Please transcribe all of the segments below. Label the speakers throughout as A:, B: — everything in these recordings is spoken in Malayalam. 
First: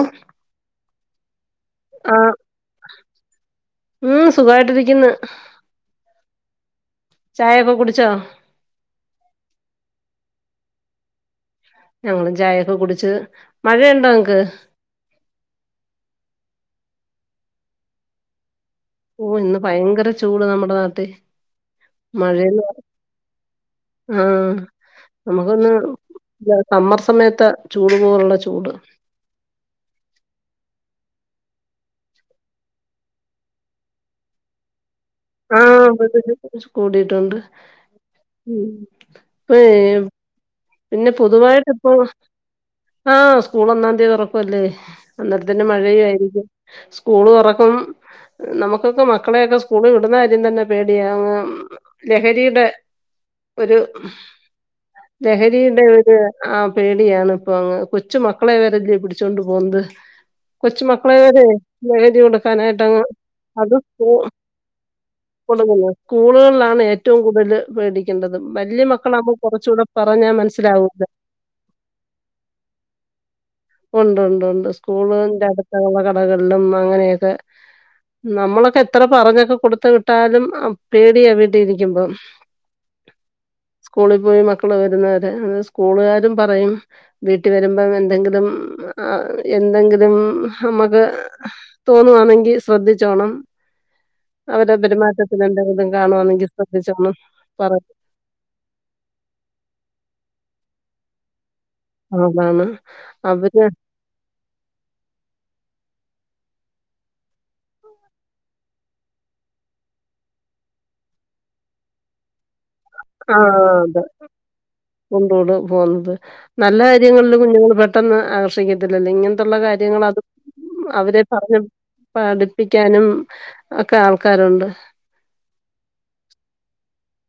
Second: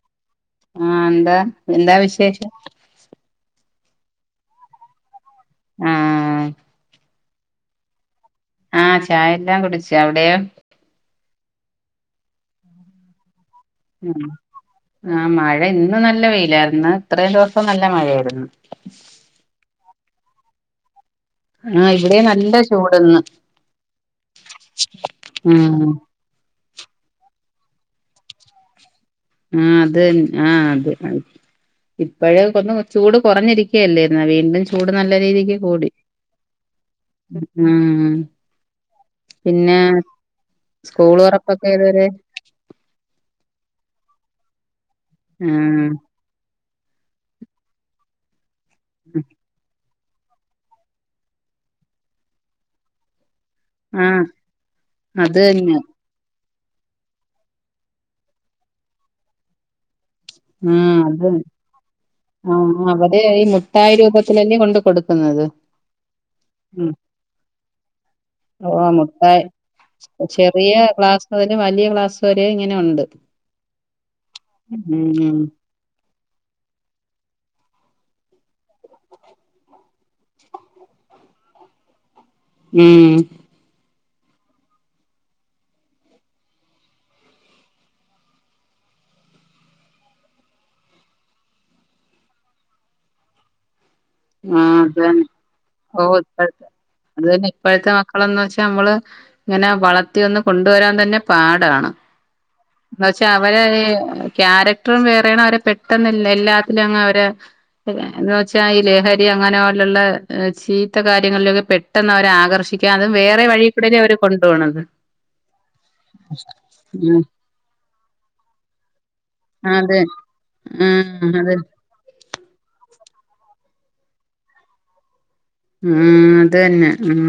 A: ആ
B: ആഹ് എന്താ എന്താ വിശേഷം
A: ഉം സുഖായിട്ടിരിക്കുന്ന്
B: ആഹ്
A: ചായൊക്കെ കുടിച്ചോ
B: ആഹ് ചായെല്ലാം കുടിച്ചു അവിടെയോ
A: ഞങ്ങളും ചായയൊക്കെ കുടിച്ച് മഴണ്ടോ
B: ഉം
A: നിനക്ക്
B: ആഹ് മഴ ഇന്ന് നല്ല വെയിലായിരുന്നു ഇത്രയും ദിവസം നല്ല മഴയായിരുന്നു
A: ഓ ഇന്ന് ഭയങ്കര ചൂട് നമ്മുടെ നാട്ടി
B: ആഹ് ഇവിടെയും നല്ല
A: മഴയില്ല
B: ചൂടിന്ന്
A: ആഹ്
B: ഉം
A: നമ്മുക്കൊന്ന് സമ്മർ സമയത്ത് ചൂട് പോലുള്ള ചൂട്
B: ആഹ് അത് ആഹ് അത് ആഹ് ഇപ്പഴേ ഒന്ന് ചൂട് കുറഞ്ഞിരിക്കുകയല്ലേ വീണ്ടും ചൂ ചൂട് നല്ല രീതിക്ക് കൂടി
A: ആഹ് കൂടിയിട്ടുണ്ട്
B: ആഹ്
A: ഉം ഇപ്പേ
B: പിന്നെ
A: പിന്നെ
B: തുറപ്പൊക്കെ
A: പൊതുവായിട്ട് ഇപ്പൊ
B: ഏതുവരെ
A: ആഹ് സ്കൂൾള് ഒന്നാം തീയതി തുറക്കുവല്ലേ അന്നേരതന്നെ
B: ആഹ്
A: മഴയും ആയിരിക്കും സ്കൂള് തുറക്കും നമുക്കൊക്കെ മക്കളെയൊക്കെ സ് സ്കൂളി വിടുന്ന കാര്യം തന്നെ പേടിയാ അങ്ങ് ലഹരിയുടെ ഒരു
B: ആഹ് അത് തന്നെ
A: ലഹരിയുടെ ഒരു ആഹ് പേടിയാണ് ഇപ്പൊ അങ്ങ് കൊച്ചു മക്കളെ വരെല്ല പിടിച്ചൊണ്ട് പോകുന്നത് കൊച്ചു
B: ആഹ്
A: മക്കളെ
B: അത്
A: വരെ ലഹരി
B: ആഹ്
A: കൊടുക്കാനായിട്ട്ങ്ങ്
B: അവര് ഈ
A: അത്
B: മുട്ടായി
A: പോ
B: രൂപത്തിലല്ലേ കൊണ്ട് കൊടുക്കുന്നത്
A: കൊടുക്കുന്നത് സ്കൂളുകളിലാണ്
B: ഉം
A: ഏറ്റവും കൂടുതല് പേടിക്കേണ്ടത് വല്ല്യ
B: ഓഹ്
A: മക്കളാകുമ്പോൾ
B: മുട്ടായി
A: കുറച്ചൂടെ
B: ചെറിയ ക്ലാസ് മുതല് വലിയ ക്ലാസ് വരെ ഇങ്ങനെ ഉണ്ട്
A: ഉണ്ട് ഉണ്ട് ഉണ്ട്
B: ഉം
A: സ്കൂളന്റെ അടുത്തുള്ള കടകളിലും അങ്ങനെയൊക്കെ നമ്മളൊക്കെ എത്ര പറഞ്ഞൊക്കെ കൊടുത്ത വിട്ടാലും പേടിയാ വീട്ടി ഇരിക്കുമ്പം
B: ഉം
A: സ്കൂളിൽ പോയി മക്കള് വരുന്നവരെ ആഹ് സ്കൂളുകാരും പറയും വീട്ട് വരുമ്പം എന്തെങ്കിലും എന്തെങ്കിലും നമ്മക്ക് തോന്നുവാണെങ്കി ശ്രദ്ധിച്ചോണം അവരെ
B: ആഹ് അതന്നെ
A: പെരുമാറ്റത്തിന് എന്തെകിലും
B: ഓ
A: കാണുവാണെങ്കിൽ ശ്രദ്ധിച്ചോണം പറ
B: ക്കളന്ന് വെച്ചാ നമ്മള് ഇങ്ങനെ വളർത്തി ഒന്ന് കൊണ്ട് വരാൻ തന്നെ പാടാണ്
A: പറയുന്നതാണ്.
B: ന്താച്ചാ അവര് ഈ ക്യാരക്ടറും വേറേണ് അവരെ പെട്ടെന്ന് എല്ലാ എല്ലാത്തിലും അങ്ങ് അവറേ എന്ന് വെച്ചാ ഈ ലഹരി അങ്ങനെ പോലുള്ള ചീത്ത കാര്യങ്ങളിലൊക്കെ പെട്ടെന്ന് അവരാ ആകർഷി ക്കാനും അതും വേറെ വഴിക്കൂടെ അല്ലെ അവര് കൊണ്ടു പോണത്
A: കൊണ്ടോണ്ടത് പോകുന്നത് നല്ല
B: ഉം
A: കാര്യങ്ങളിൽ കുഞ്ഞുങ്ങൾ പെട്ടെന്ന് ആകർഷിക്കത്തില്ലല്ലോ ഇങ്ങൻത്തെുള്ള കാര്യങ്ങൾ അത്
B: ആഹ് അതെ
A: പഠിപ്പിക്കാനും ഒക്കെ ആൾക്കാരുണ്ട്
B: ഊം അത് തന്നെ ഊം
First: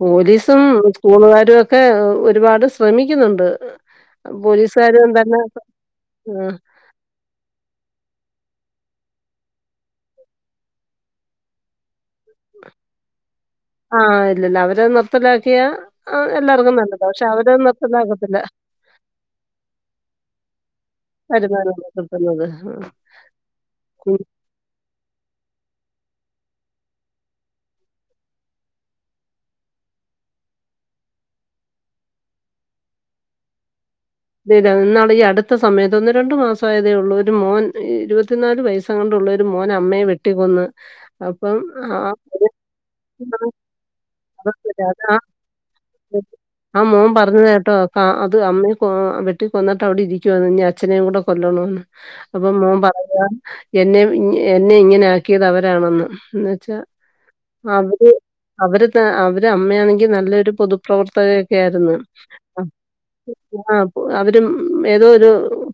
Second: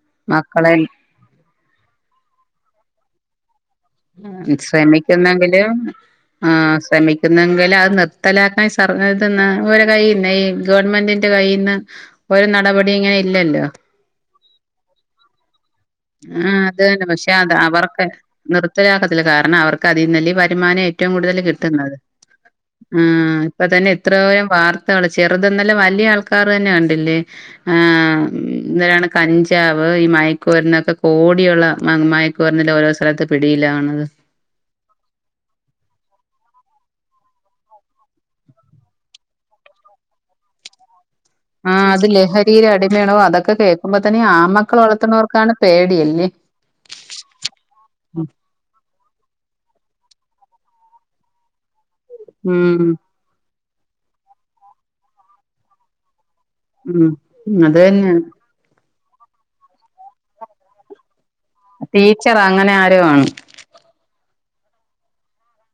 A: പോലീസും
B: മക്കളെ
A: സ്കൂള്കാരു ഒക്കെ ഒരുപാട് ശ്രമിക്കുന്നുണ്ട്
B: ആഹ്
A: പോലീസുകാരും തന്നെ
B: ശ്രമിക്ക്ന്നെങ്കിലും ആഹ് ശ്രമി ക്ക്ന്നെങ്കിലത് നിർത്തലാക്കാൻ സർ ഇത്‌ന്ന് വെരെ കയ്യിന്നെ ഈ ഗവൺമെന്റിന്റെ കയ്യിന്ന് ഒര് നടപടി ഇങ്ങെനെ ഇല്ലെല്ലോ
A: ആഹ് ഇല്ലല്ലാ അവരത് നിർത്തലാക്കിയാ
B: ആഹ്
A: എല്ലാവർക്കും
B: അത്
A: നല്ലതാ.
B: തന്നെ പക്ഷെ
A: അവര്
B: അത് അവർക്ക്
A: നിർത്തലാക്കത്തില്ല.
B: നിർത്തലാക്കത്തില്ല കാരണം അവർക്ക് അതീന്നല്ലേ വരുമാനേ റ്റവും കൂട്തല്
A: വരുമാനമാണ്
B: കിട്ട്ന്നത്
A: കിട്ടുന്നത്.
B: ആഹ് ഇപ്പ തന്നെ
A: ആഹ്.
B: എത്രോയം വാർത്തകള് ചെറ്ത്‌ന്നല്ല വല്യ ആൾക്കാർ തന്നെ കണ്ടില്ലേ ആഹ് ന്തരാണ് കഞ്ചാവ് ഈ മയക്ക്മര്ന്ന് ക്കെ കോടിയുള്ള മ മയക്കമര്ന്ന്ല് ഓരോ സലത്ത് പിടിയിലാവ്ണത്
A: [unintelligible] ഇന്നാള് ഈ അട്ത്ത സമയത്ത് ഒന്ന് രണ്ടു മാസായതേ ഉള്ളൂ ഒരു മോൻ ഇര്പത്തിനാല് വയസ് സെങ്ങാണ്ടുള്ളെ ഒര് മോൻ അമ്മെയെ വെട്ടിക്കൊന്ന് അപ്പം ആ
B: ആഹ് അത് ലഹരിയിലെ അടിമയാണോ അതൊക്കെ കേക്കുമ്പ തന്നെ ഈ ആമ്മക്കള് വളർത്തുന്നവർക്കാണ് പേടിയല്ലേ
A: ആ മോൻ പറഞ്ഞത് കേട്ടോ ക അത് അമ്മയെ കൊ വെട്ടി കൊന്ന്ട്ട് അവ്ടെ ഇരിക്ക്യുവാ അച്ഛനേയും കൂടെ കൊല്ലണംന്ന് അപ്പൊ
B: ഉം
A: മോൻ പറയാ എന്നെം എന്നെ ഇങ്ങെനെ ആക്കിയത് അവരാണെന്ന് ഷെ
B: ഉം അത്
A: അവര്
B: തന്നെ
A: അവരാെക്കെ അവര് അമ്മയാന്നെങ്കി നല്ലെരു പൊതു പ്രവർത്തകെക്കെ ആയ്ര്ന്ന്
B: ടീച്ചർ അങ്ങനെ ആരോ ആണ്
A: ആഹ് അവരും ഏതോ ഒരു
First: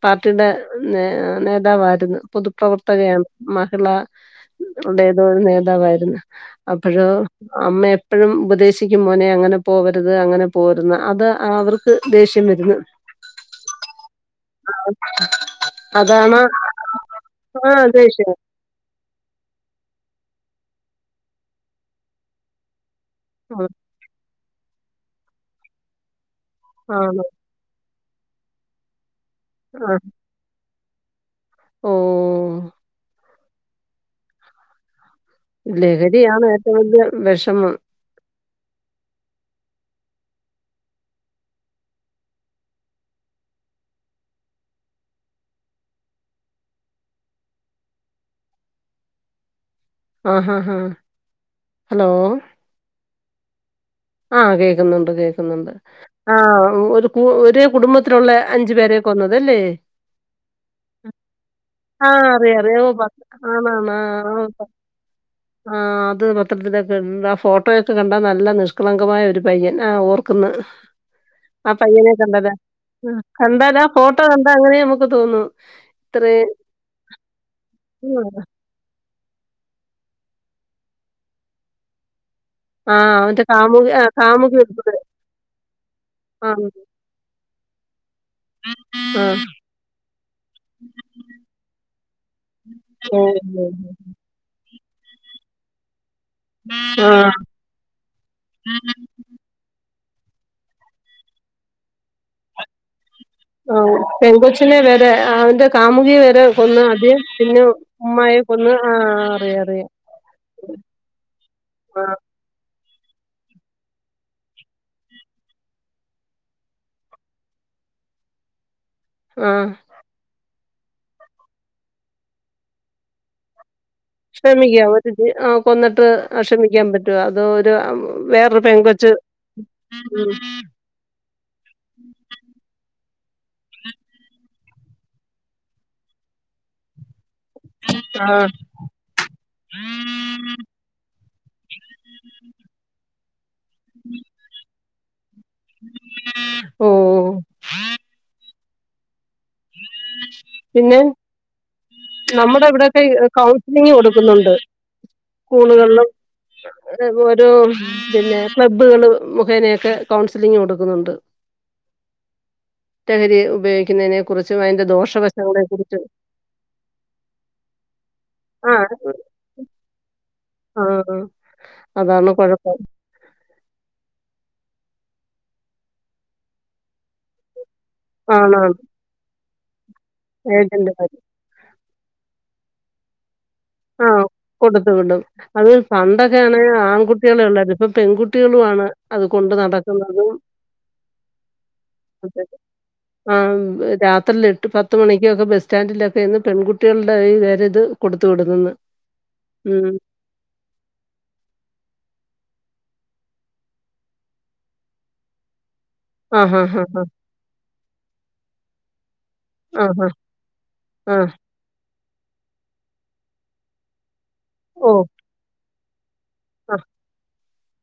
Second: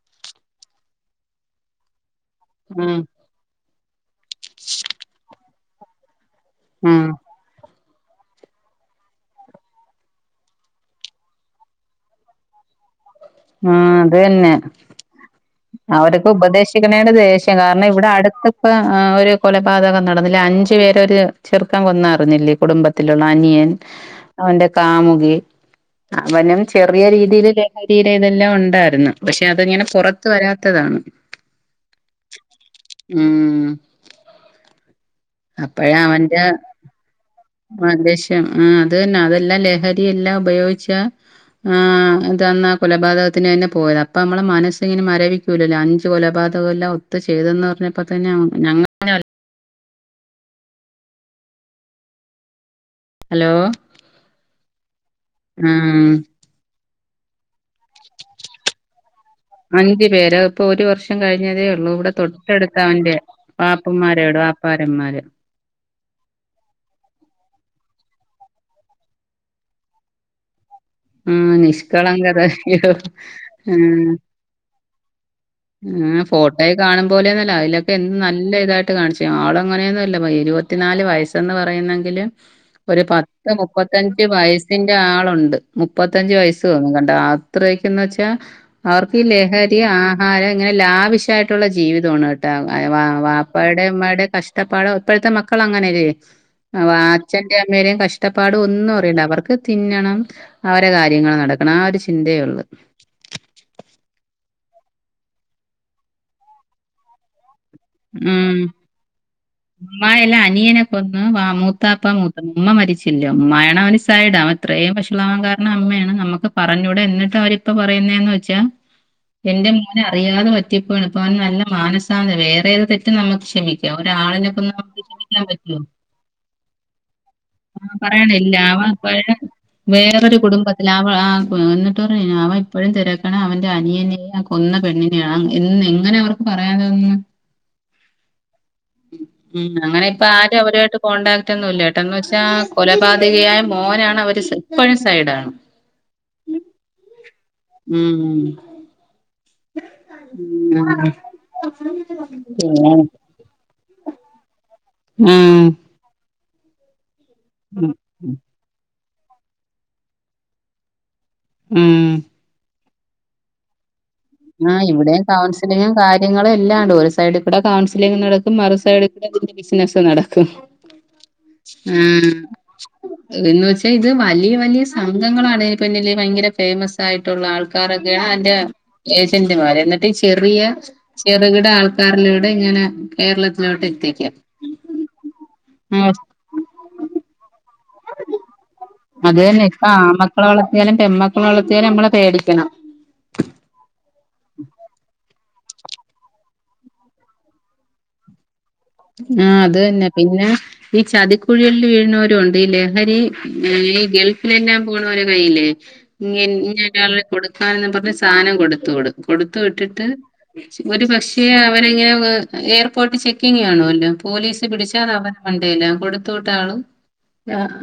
A: പാർട്ടിടെ നേ നേതാവായ്ര്ന്ന് പൊതു
B: ഉം
A: പ്രവർത്തകയാണ് മഹിളാ ടേതോ ഒരു നേതാവായ്ര്ന്ന്
B: ഉം
A: അപ്പെഴോ അമ്മെ പ്പെഴും ഉപദേശിക്കും മോനെ അങ്ങെനെ പോവര്ത് അങ്ങെനെ പോവര്ത്‌ന്ന്‌ അത് അവർക്ക് ദേഷ്യം വെര്ന്ന്
B: ആഹ് ത് തെന്നെ അവര്ക്ക്
A: അതാണ്
B: ഉപദേശിക്ക്ണേന് ദേശ്യാ
A: ആ
B: കാര്ണം ഇവ്ടെ
A: ദേഷ്യം
B: അട്ത്ത് പ്പാ ആഹ് ഒര് കൊലപാതകം നടന്നില്ലെ അഞ്ച് പേരെ ഒര് ചെർക്കൻ കൊന്നർഞ്ഞില്ലെ കുടുംബ ത്തിലുള്ള അനിയൻ അവന്റെ കാമുകി അവനും
A: ആ
B: ചെറിയെ
A: ആണ്
B: രീതിയില് ലെ തീരെ ഇതെല്ലാം ഉണ്ടായ്ര്ന്ന് പക്ഷെ അത്ങ്ങെനെ പാെറത്ത് വരാത്തതാണ്
A: ഓഹ്
B: ഊം
A: ലഹരിയാണ് ഏറ്റവും വല്യ വെഷം
B: ആഹ് വെഷം ആഹ് അത് തന്നാ അതെല്ലാം ലഹരിയെല്ലാം ഉപയോഗിച്ചാ ആഹ് അത് അന്നാ കൊലപാതകത്തിനെന്നെ പോയെത് അപ്പം അമ്മളെ മനസിങ്ങനെ മരവി ക്കൂലല്ലോ അഞ്ച് കൊലപാതകെല്ലാം ഒത്ത് ചെയ്തെന്ന് പർഞ്ഞപ്പതന്നെ ഞങ്ങ
A: ആഹ് ഹാഹ് ഹാഹ് ഹലോ
B: ഹലോ
A: ആഹ് കേക്ക്ന്നുണ്ട് കേക്ക്ന്നുണ്ട്
B: ഉം
A: ആഹ് ഒരു പൂ ഒര് കുടുംബത്തിലുള്ളെ അഞ്ച് പേരെ കൊന്നത് അല്ലേ
B: അഞ്ചു പേര് ഇപ്പൊ ഒരു വർഷം കഴിഞ്ഞതേ ഉള്ളൂ ഇവിടെ
A: ആഹ് അറിയാ
B: തൊട്ടടുത്ത
A: അറിയാം ഓഹ് പ
B: അവന്റെ
A: ആന്നാന്ന്
B: പാപ്പന്മാരോട്
A: ആഹ്
B: വാപ്പാരന്മാര്
A: [unintelligible] ആഹ് അത് പത്രത്തിലൊക്കെ ആ ഫോട്ടോയൊക്കെ കണ്ടാ നല്ല നിഷ് കളങ്കമായ ഒരു പയ്യൻ ആഹ് ഓർക്ക്ന്ന്
B: ആ
A: ആഹ് പയ്യനെ
B: നിഷ്കളങ്കത
A: കണ്ടത് ഉം കണ്ടാല് ആ ഫോട്ടോ കണ്ടാ അങ്ങെനേ നമ്ക്ക് തോന്നൂ
B: ഉം ഫോട്ടോയി കാണും പോലെയൊന്നു അല്ല അയ്ലൊക്കെ എൻ നല്ല ഇതായ് ട്ട് കാൺച്ച് ആള് അങ്ങനെയൊന്നു അല്ല പ ഇരുപത്തിനാല് വയസ്സെന്ന് പറയ്ന്നെങ്കില് ഒര്
A: ആഹ് അവന്റെ
B: പത്ത്
A: കാമുകി ആഹ്
B: മുപ്പത്തഞ്ച്
A: കാമുകി
B: വയസ്സിന്റെ
A: ഉൾപ്പെടെ
B: ആളുണ്ട് മുപ്പത്തഞ്ച്‌ വയസ്
A: ആഹ്
B: തോന്നും കണ്ടാ അത്രയ്ക്കുംന്ന്വെച്ചാ അവർക്ക് ഈ
A: ആഹ്
B: ലഹരി ആഹാരം ഇങ്ങനെ ലാവിശ്വായിട്ടുള്ള ജീവിതാണ്
A: ഓഹ്
B: വാപ്പാടെ ഇമ്മാടെ കഷ്ടപാട് ഇപ്പഴത്തെ മക്കളങ്ങനെയെല്ലെ ആഹ് അച്ഛന്റെയും അമ്മയ്ടെയും കഷ്ടപാട് ഒന്നും അറിയണ്ട അവർക്ക് തിന്നണം അവരെ കാര്യങ്ങള്നടക്കണം ആ ഒരു ചിന്തേയൊള്ളൂ
A: ആഹ് പെൺകൊച്ചിനെ വരെ അവന്റെ കാമുകിയെ വരേ കൊന്നാദ്യം പിന്നെ ഉമ്മായെ
B: ഉം
A: കൊന്ന് ആഹ് അറിയാം അറിയാം
B: ഉമ്മായല്ല അനിയനെ കൊന്ന് മൂത്താപ്പ
A: ആഹ്
B: മൂത്ത ഉമ്മ മരിച്ചില്ല ഉമ്മ അയിന് അവൻ സൈഡാ അവന് ഇത്രേയും വശളാവാൻ കാരണം അമ്മേണ് അമ്മക്ക് പറഞ്ഞൂടെ എന്നിട്ട് അവരിപ്പ പറയുന്നേന്ന് വെച്ചാ
A: ആഹ്
B: എന്റെ മോന് അറിയാതെ പറ്റി പോയതാ ഇപ്പവന് നല്ല മാനസാണ് വേറേത് തെറ്റും ന്നമ്മക്ക് ക്ഷമിക്ക ഒരാളിനെ
A: ക്ഷമിക്കാം
B: [unintelligible]
A: ഒരു ജീ
B: ഒുര്മിക്കാൻ
A: ആഹ്
B: പറ്റോ
A: കൊന്നിട്ട് ക്ഷമിക്കാൻ പറ്റുവോ അതോ ഒരു
B: ആ
A: ഉം,
B: പറയണില്ല
A: വേറൊരു
B: അവൻ
A: പെങ്കൊച്ച് ഉം
B: വേറൊരു കുടുംബത്തി ആഹ് എന്നിട്ട് പറയാ അവനിപ്പഴും തിരക്കാണ് അവന്റെ അനിയന്റെ കൊന്ന പെണ്ണിന്റിം ഇതെങ്ങനെ അവർക്ക് പറയാതെ തോന്നിയേ
A: ആഹ്
B: ഉം അങ്ങനെപ്പാരും അവരു ആയിട്ട് കോൺടാക്റ്റൊന്നുല്ലെട്ടാ എന്നുവെച്ചാ കൊലപാതകിയാ മോനാണ് അവര് ഇപ്പഴും സൈഡാണ്
A: ഓ
B: ഉം ഉം
A: പിന്നെ നമ്മളെ ഇവിടൊക്കെ ക കൗൺസിലിംഗ് കൊടുക്കുന്നുണ്ട്
B: ഉം
A: സ്ക്കൂകളിലും പിന്നെ ഒരു ക്ലബ്ബുകള് മുഖേനയൊക്കെ കൗൺസിലിംഗ് കൊടുക്കുന്നുണ്ട്
B: ഉം
A: ലഹരി ഉപയോഗിക്കുന്നതിന്
B: ആഹ് ഇവിടെയും കൗൺസിലിങ്ങും കാര്യങ്ങളും എല്ലാ ഉണ്ട് ഒരു സൈഡ് കൂടെ കൗൺസിലിംങ് നട
A: ആ
B: മറുസൈഡ്ന്റ [inaudible] ബിസിനസ് നടക്കും
A: ആ അതാണ്
B: ആഹ്
A: കുഴപ്പം
B: എന്ന് വെച്ചാ ഇത് വലിയ വലിയ സംഘങ്ങളാണെ പിന്നില് ഭയങ്കര ഫേമസ് ആയിട്ടുള്ള ആൾക്കാ രോക്കെയാണ് അവന്റെ
A: ആണാണ്
B: ഏജന്റ്മാര് എന്നിട്ട് ചെറിയ ചെ
A: ഏജന്റുമാര്
B: ചെറുകിട ആൾക്കാരിലൂടെ ഇങ്ങനെ കേരളത്തിലോട്ട്
A: ആ
B: എത്തിക്കാം
A: കൊടുത്തു വിടും അത് പണ്ടൊക്കെയാണ് ആൺകുട്ടികളെ ഉള്ളരു ഇപ്പൊ പെൺകുട്ടികളു ആണ്
B: അത്
A: അത്കൊണ്ട്
B: തന്നെ ഇപ്പ
A: നടക്കുന്നതും
B: ആമക്കളെ വളർത്തിയാലും പെമ്മക്കളെ വളർത്തിയാലും നമ്മളെ പേടിക്കണം.
A: ആഹ് രാത്രില് എട്ട് പത്ത് മണിക്കൊക്കെ ബസ് സ്റ്റാൻഡിലൊക്കെ ഇരുന്ന് പെൺകുട്ടികളുടെ ഒരു ഇത് കൊടുത്തു വിടുന്നുന്ന്
B: ആഹ് അത് തന്നെ പിന്നെ ഈ ചതിക്കുഴികളിൽ വീഴ്ണോരും ഉണ്ട് ഈ ലഹരി ഈ ഗൾഫിലെല്ലാം പോണവര കയ്യില്ലേ ഇ
A: ആ ഹാ
B: ഇന്ന
A: ഹാ ഹാ
B: ഒരാളെ കൊടുക്കാനന്ന് പറഞ്ഞ് സാധനം കൊടുത്തു വിടും കൊടുത്തു
A: ആ
B: വിട്ടിട്ട്
A: ഹാ
B: ഒരു
A: ആ
B: പക്ഷേ അവനങ്ങനെ വെ എയർപോർട്ട് ചെക്കിങ് കാണു അല്ലോ പോലീസ്
A: ഓ
B: പിടിച്ചാൽ അത് അവരെ മണ്ടേലാവും കൊടു കൊടുത്തു
A: ആ
B: വിട്ടതാളും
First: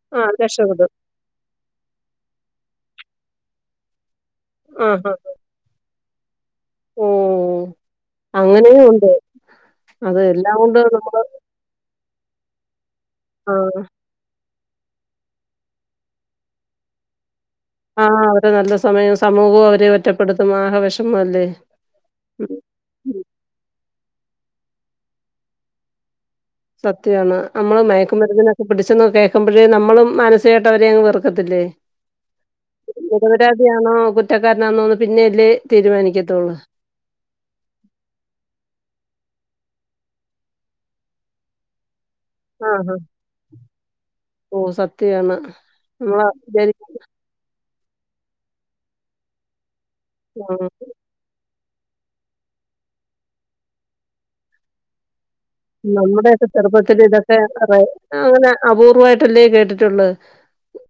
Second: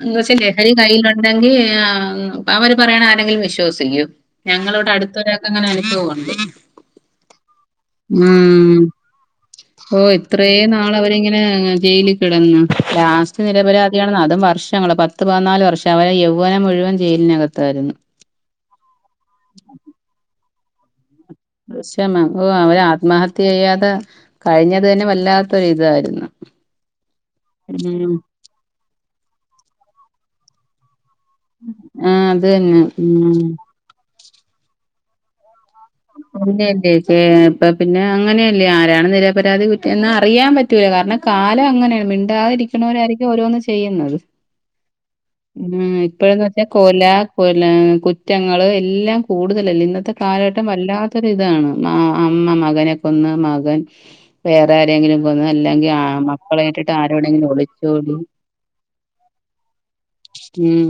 B: എന്ന്
A: ആ
B: വെച്ചാ ലഹരി
A: രക്ഷപ്പെടും
B: കയ്യില ണ്ടെങ്കിൽ അവര് പറയണ ആരെങ്കിലും വിശ്വസിക്കൂ ഞങ്ങളോട്
A: ആ ഹാ
B: അടുത്തൊര അങ്ങനെ എനിക്ക് തോണ [inaudible]
A: ഓ അങ്ങനെയും
B: ഉം
A: ഉണ്ട്.
B: ഓ
A: അത് എല്ലാം
B: ഇത്രയേ
A: കൊണ്ട്
B: ന
A: നമ്മള്
B: ജയിൽ കിടന്ന ലാസ്റ്റ്
A: ആഹ്
B: നിരപരാധിയാണ് അതും വർഷങ്ങളള് പ പത്ത് പതിനാല് വർഷം അവരെ യൗവനം മുഴുവൻ ജയിലിനകത്തായിരുന്നു
A: ആഹ് അവരെ നല്ല സമയം സമൂഹവും അവരെ ഒറ്റപ്പെടുത്തും ആഹ വിഷമ അല്ലേ
B: പക്ഷെ [unintelligible] അവര് ആത്മഹത്യ ചെയ്യാതെ കഴിഞ്ഞത് തന്നെ വല്ലാത്തൊര് ഇതായിരുന്നു
A: സത്യാണ് നമ്മള്
B: ഉം
A: മയക്കുമരുന്നിനൊക്കെ പിടിച്ചെന്ന് കേക്കുമ്പഴേ നമ്മളും മാനസികായിട്ട് അവരങ് വെറു ത്തില്ലേ
B: ആ അത് തന്നെ ഉം
A: നിരപരാധി ആണോ കുറ്റക്കാരനാന്നോന്ന് പിന്നെയല്ലേ തീരുമാനിക്കത്തുള്ളൂ.
B: പിന്നെ അല്ലെ ഏ ഇപ്പ പിന്നെ അങ്ങനെയല്ലേ ആരാണ് നിരപരാതി കുറ്റന്ന് അറിയാം പറ്റൂല കാരണം കാലം അങ്ങനെണ് മിണ്ടാതിരിക്കുന്നവരായിരിക്കും ഓരോന്ന് ചെയ്യുന്നത്
A: ഉം സത്യാണ്
B: ഉം
A: നമ്മള്
B: ഇപ്പഴന്ന് വെച്ചാ
A: വിചാരിക്കും
B: കൊല കൊല കുറ്റങ്ങള് എല്ലാം കൂടുതലല്ലേ ഇന്നത്തെ
A: ആഹ്
B: കാലഘട്ടം വല്ലാ ല്ലാത്തൊരിതാണ് അമ്മ മകനെ കൊന്ന് മകൻ വേറെ ആരെങ്കിലും ന്ന് അല്ലെങ്കി ആൺ
A: നമ്മുടെയൊക്കെ
B: മക്കളെ ഇട്ടിട്ട് ആരോടെങ്കിലു ഒളിചോടി
A: അപൂർവായിട്ടല്ലേ കേട്ടിട്ടള്ളൂ
B: ഉം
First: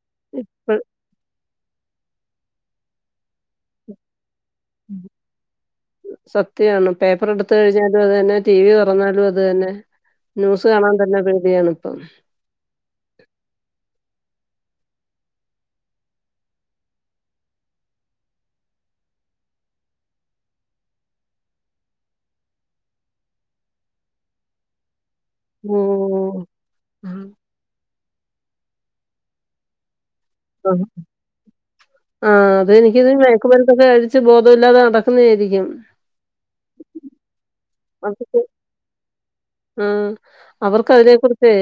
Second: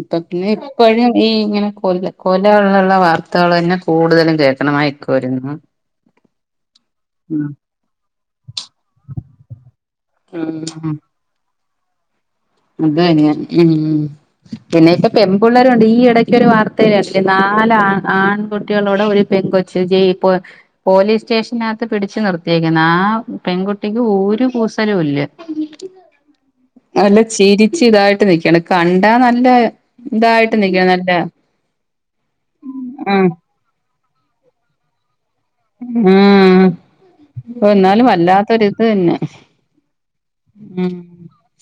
B: ഇപ്പ പിന്നെ ഇപ്പഴും ഈ ഇങ്ങനെ കൊല കൊലള്ളള്ള വാർത്തെളന്നെ കൂടുതലും കേ
A: സത്യാണ് പേപ്പറ്
B: ഉം.
A: എടുത്ത് കഴിഞ്ഞാലും അതന്നെ ടി വി തോറന്നാലും അത് തന്നെ ന്യൂസ് കാണാൻ
B: ഉം.
A: തന്നെ പേടിയാണ് ഇപ്പം
B: അതന്നെ ഉം പിന്നെ ഇപ്പ പെമ്പുള്ളെരുംണ്ട് ഈ എടക്കൊരു വാർത്തയില് കണ്ടില്ലേ നാല് ആ ആൺകുട്ടികളോട ഒരു പെങ്കൊച് ജഴിപ്പോ പോലീസ് സ്റ്റേഷനകത്ത് പിടിച്ചു നിർത്തിയേക്കുന്ന് ആ പെൺകുട്ടിക്ക് ഒരു കൂസലു ഇല്ല
A: ഉം
B: നല്ല ചിരിച്ച് ഇതായിട്ട് നിക്ക്ണ് കണ്ടാ നല്ല ഇതായിട്ട്
A: ആ
B: നിക്കണം നല്ല
A: ആ അത എനിക്ക് ഇത് മേ
B: ആഹ്
A: [unintelligible] കഴിച്ച് ബോധല്ലാതെ നടക്കുന്നതായിരിക്കും
B: ഉം ന്നാലും വല്ലാത്തൊരി ഇത് തന്നെ
A: ഉം
B: ഉം
A: അവർക്കതിനെ കുറിചെ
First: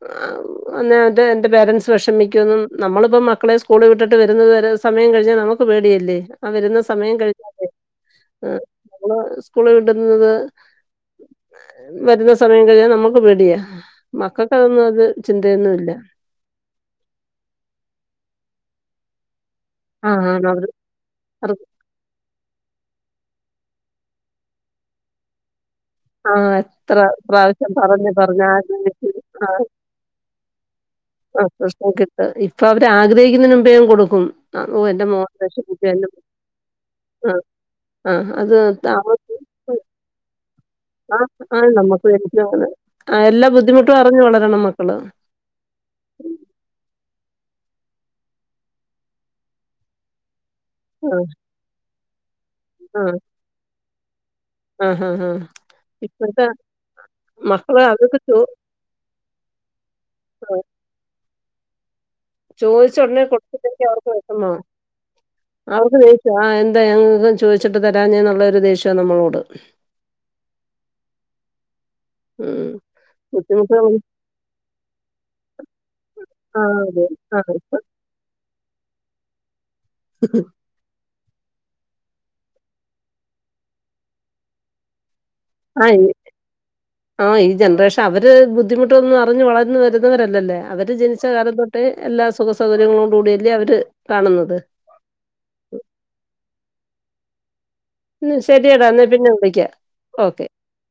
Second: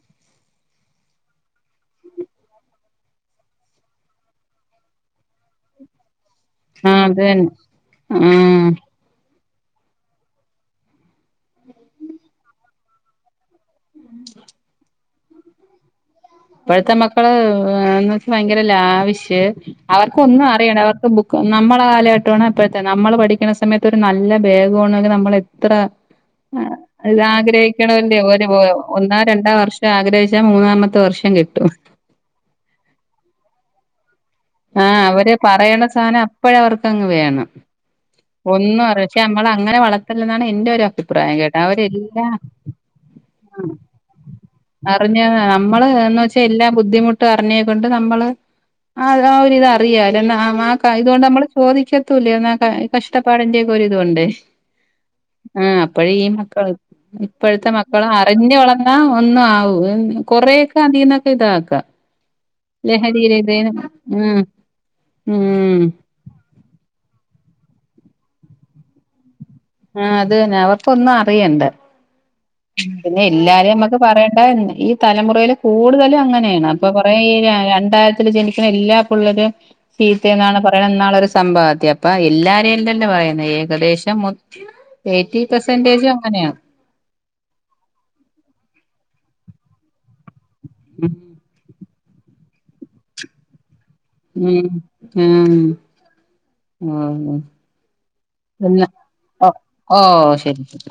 A: [unintelligible] എന്റെ പേരൻസ് വെഷമിക്കുംന്നും നമ്മളിപ്പ മക്കളെ സ്കൂള് വിട്ടിട്ട് വരുന്നത് വരെ സമയം കഴിഞ്ഞാ നമുക്ക് പേടിയല്ലേ ആ വരുന്ന
B: ആഹ്
A: സമയം
B: അത് തന്നെ
A: കഴിഞ്ഞാലേ
B: ആഹ്
A: നമ്മള് സ്കൂള് വിടുന്നത് വരുന്ന സ് സമയം കഴിഞ്ഞാ നമുക്ക് പെടിയാ മക്കക്കതൊന്നും അത് ചിന്തയൊന്നു ഇല്ല,
B: ഇപ്പഴത്തെ മക്കള് [unintelligible] ഭയങ്കര ലാവിഷ് അവർക്ക്
A: ആഹ്
B: ഒന്നു
A: അവര്
B: അറിയണ്ട അവർക്ക് ബുക്ക് നമ്മ കാലഘട്ടാണ് അപ്പഴത്തെ നമ്മള് പഠിക്ക്ണ സമയത്ത് ഒരു നല്ല ബെഗ് വാണെങ്കി നമ്മള് എത്ര
A: ആഹ് എത്ര പ്രാവശ്യം പറഞ്ഞ്
B: ആഗ്രഹിക്ക്ണോന്റെ
A: പറഞ്ഞ്
B: ഒര് ഒന്നാ
A: ആഗ്രഹിച്ച്
B: രണ്ടാ വർഷം ആഗ്രഹിച്ചാ മൂന്നാമത്തെ വർഷം,
A: ആ
B: കിട്ടും
A: പ്രഷ്ന കിട്ട ഇപ്പ അവര് ആഗ്രഹിക്കുന്നതിന് മുമ്പേ അങ്ങ് കൊടുക്കും, ആഹ്
B: ആ
A: ഓഹ് എന്റെ മോൻ
B: അവര് പറയണ
A: വിശപ്പിച്ചു എന്റെ
B: സാനം അപ്പഴ അവർക്കങ്ങ്
A: ആഹ്
B: വേണം,
A: ആഹ് അത്
B: ഒന്നു അറി പക്ഷെ നമ്മള് അങ്ങനെ വളർത്തല്ലെന്നാണ് എന്റെ ഒരു അ
A: ആ ആ നമ്മുക്ക് [unintelligible] ആ എല്ലാ ബുദ്ധിമുട്ടും അറിഞ്ഞു വളരണം മക്കള്,
B: അറിഞ്ഞ നമ്മള് എന്ന് വെച്ചാ, എല്ലാ ബുദ്ധിമുട്ടും അറിഞ്ഞേ കൊണ്ട് നമ്മള്, അ ആ ഒരിത് അറിയാ എന്നാ [unintelligible] ഇതോണ്ട്
A: ആഹ്
B: നമ്മള് ചോദിക്കത്തൂല്ല എന്നാ ക
A: ആഹ്
B: കഷ്ടപ്പാടിന്റെ, ഒരിതുണ്ടേ,
A: ആഹ് ആഹ് ആഹ്
B: ആ അപ്പഴി ഈ
A: ഇപ്പഴത്തെ
B: മക്കള് ഇപ്പഴത്തെ
A: മക്കള്
B: മക്കളെ
A: അതൊക്കെ ചോ
B: അറിഞ് വള ആ ഒന്ന് ആവൂ കൊറെയൊക്കെ അതിന്നൊക്കെ ഇതാക്കാ
A: ചോഴിച്ച ഉടനെ കൊടുത്തില്ലെങ്കി അവർക്ക്
B: ഉം
A: വെശമാ
B: ഉം
A: അവർക്ക്, ആഹ് എന്താ ഞങ്ങക്ക് ചോദിച്ചിട്ട് തരാഞ്ഞേന്നുള്ളൊരു ദേഷ്യണ് നമ്മളോട്.
B: ആഹ് അതെന്നെ അവർക്കൊന്നും അറിയണ്ട.
A: ഉം
B: പിന്നെ എല്ലാരും
A: ബുദ്ധിമുട്ടുകള്
B: നമ്മുക്ക് പറയേണ്ട ഈ തലമുറൽ കൂടുതലും അങ്ങനെയാണ്
A: ആഹ്
B: അപ്പൊ
A: അതെ
B: കുറേ ഈ
A: ആഹ്
B: രണ്ടായിര ജനിക്കുന്ന എല്ലാ പള്ളേരും സീത്ത എന്നാണ് പറ എന്നുള്ള ഒരു സംഭവംത്തി അപ്പ എല്ലാരെയല്ലല്ലേ പറയുന്നത് ഏകദേശം മു തേറ്റി
A: ആഹ്
B: പെർസെന്റേജും അങ്ങനെയാ
A: ആഹ് ഈ ജനറേഷൻ അവര് ബുദ്ധിമുട്ടൊന്നും അറിഞ്ഞ് വളർന്നു വരുന്നവരല്ലല്ലോ അവര് ജനിച്ച കാലം തൊട്ടേ എല്ലാ സുഖ സൗകര്യങ്ങളോട് കൂടിയല്ലേ അവര് കാണുന്നത്.
B: ഉം ഉം ആഹ് അല്ല
A: ശരിയടാ എന്നാ പിന്നെ
B: ഒ
A: വിളിക്കാം
B: ഓഹ്
A: ഓക്കെ
B: ശെരി ശെരി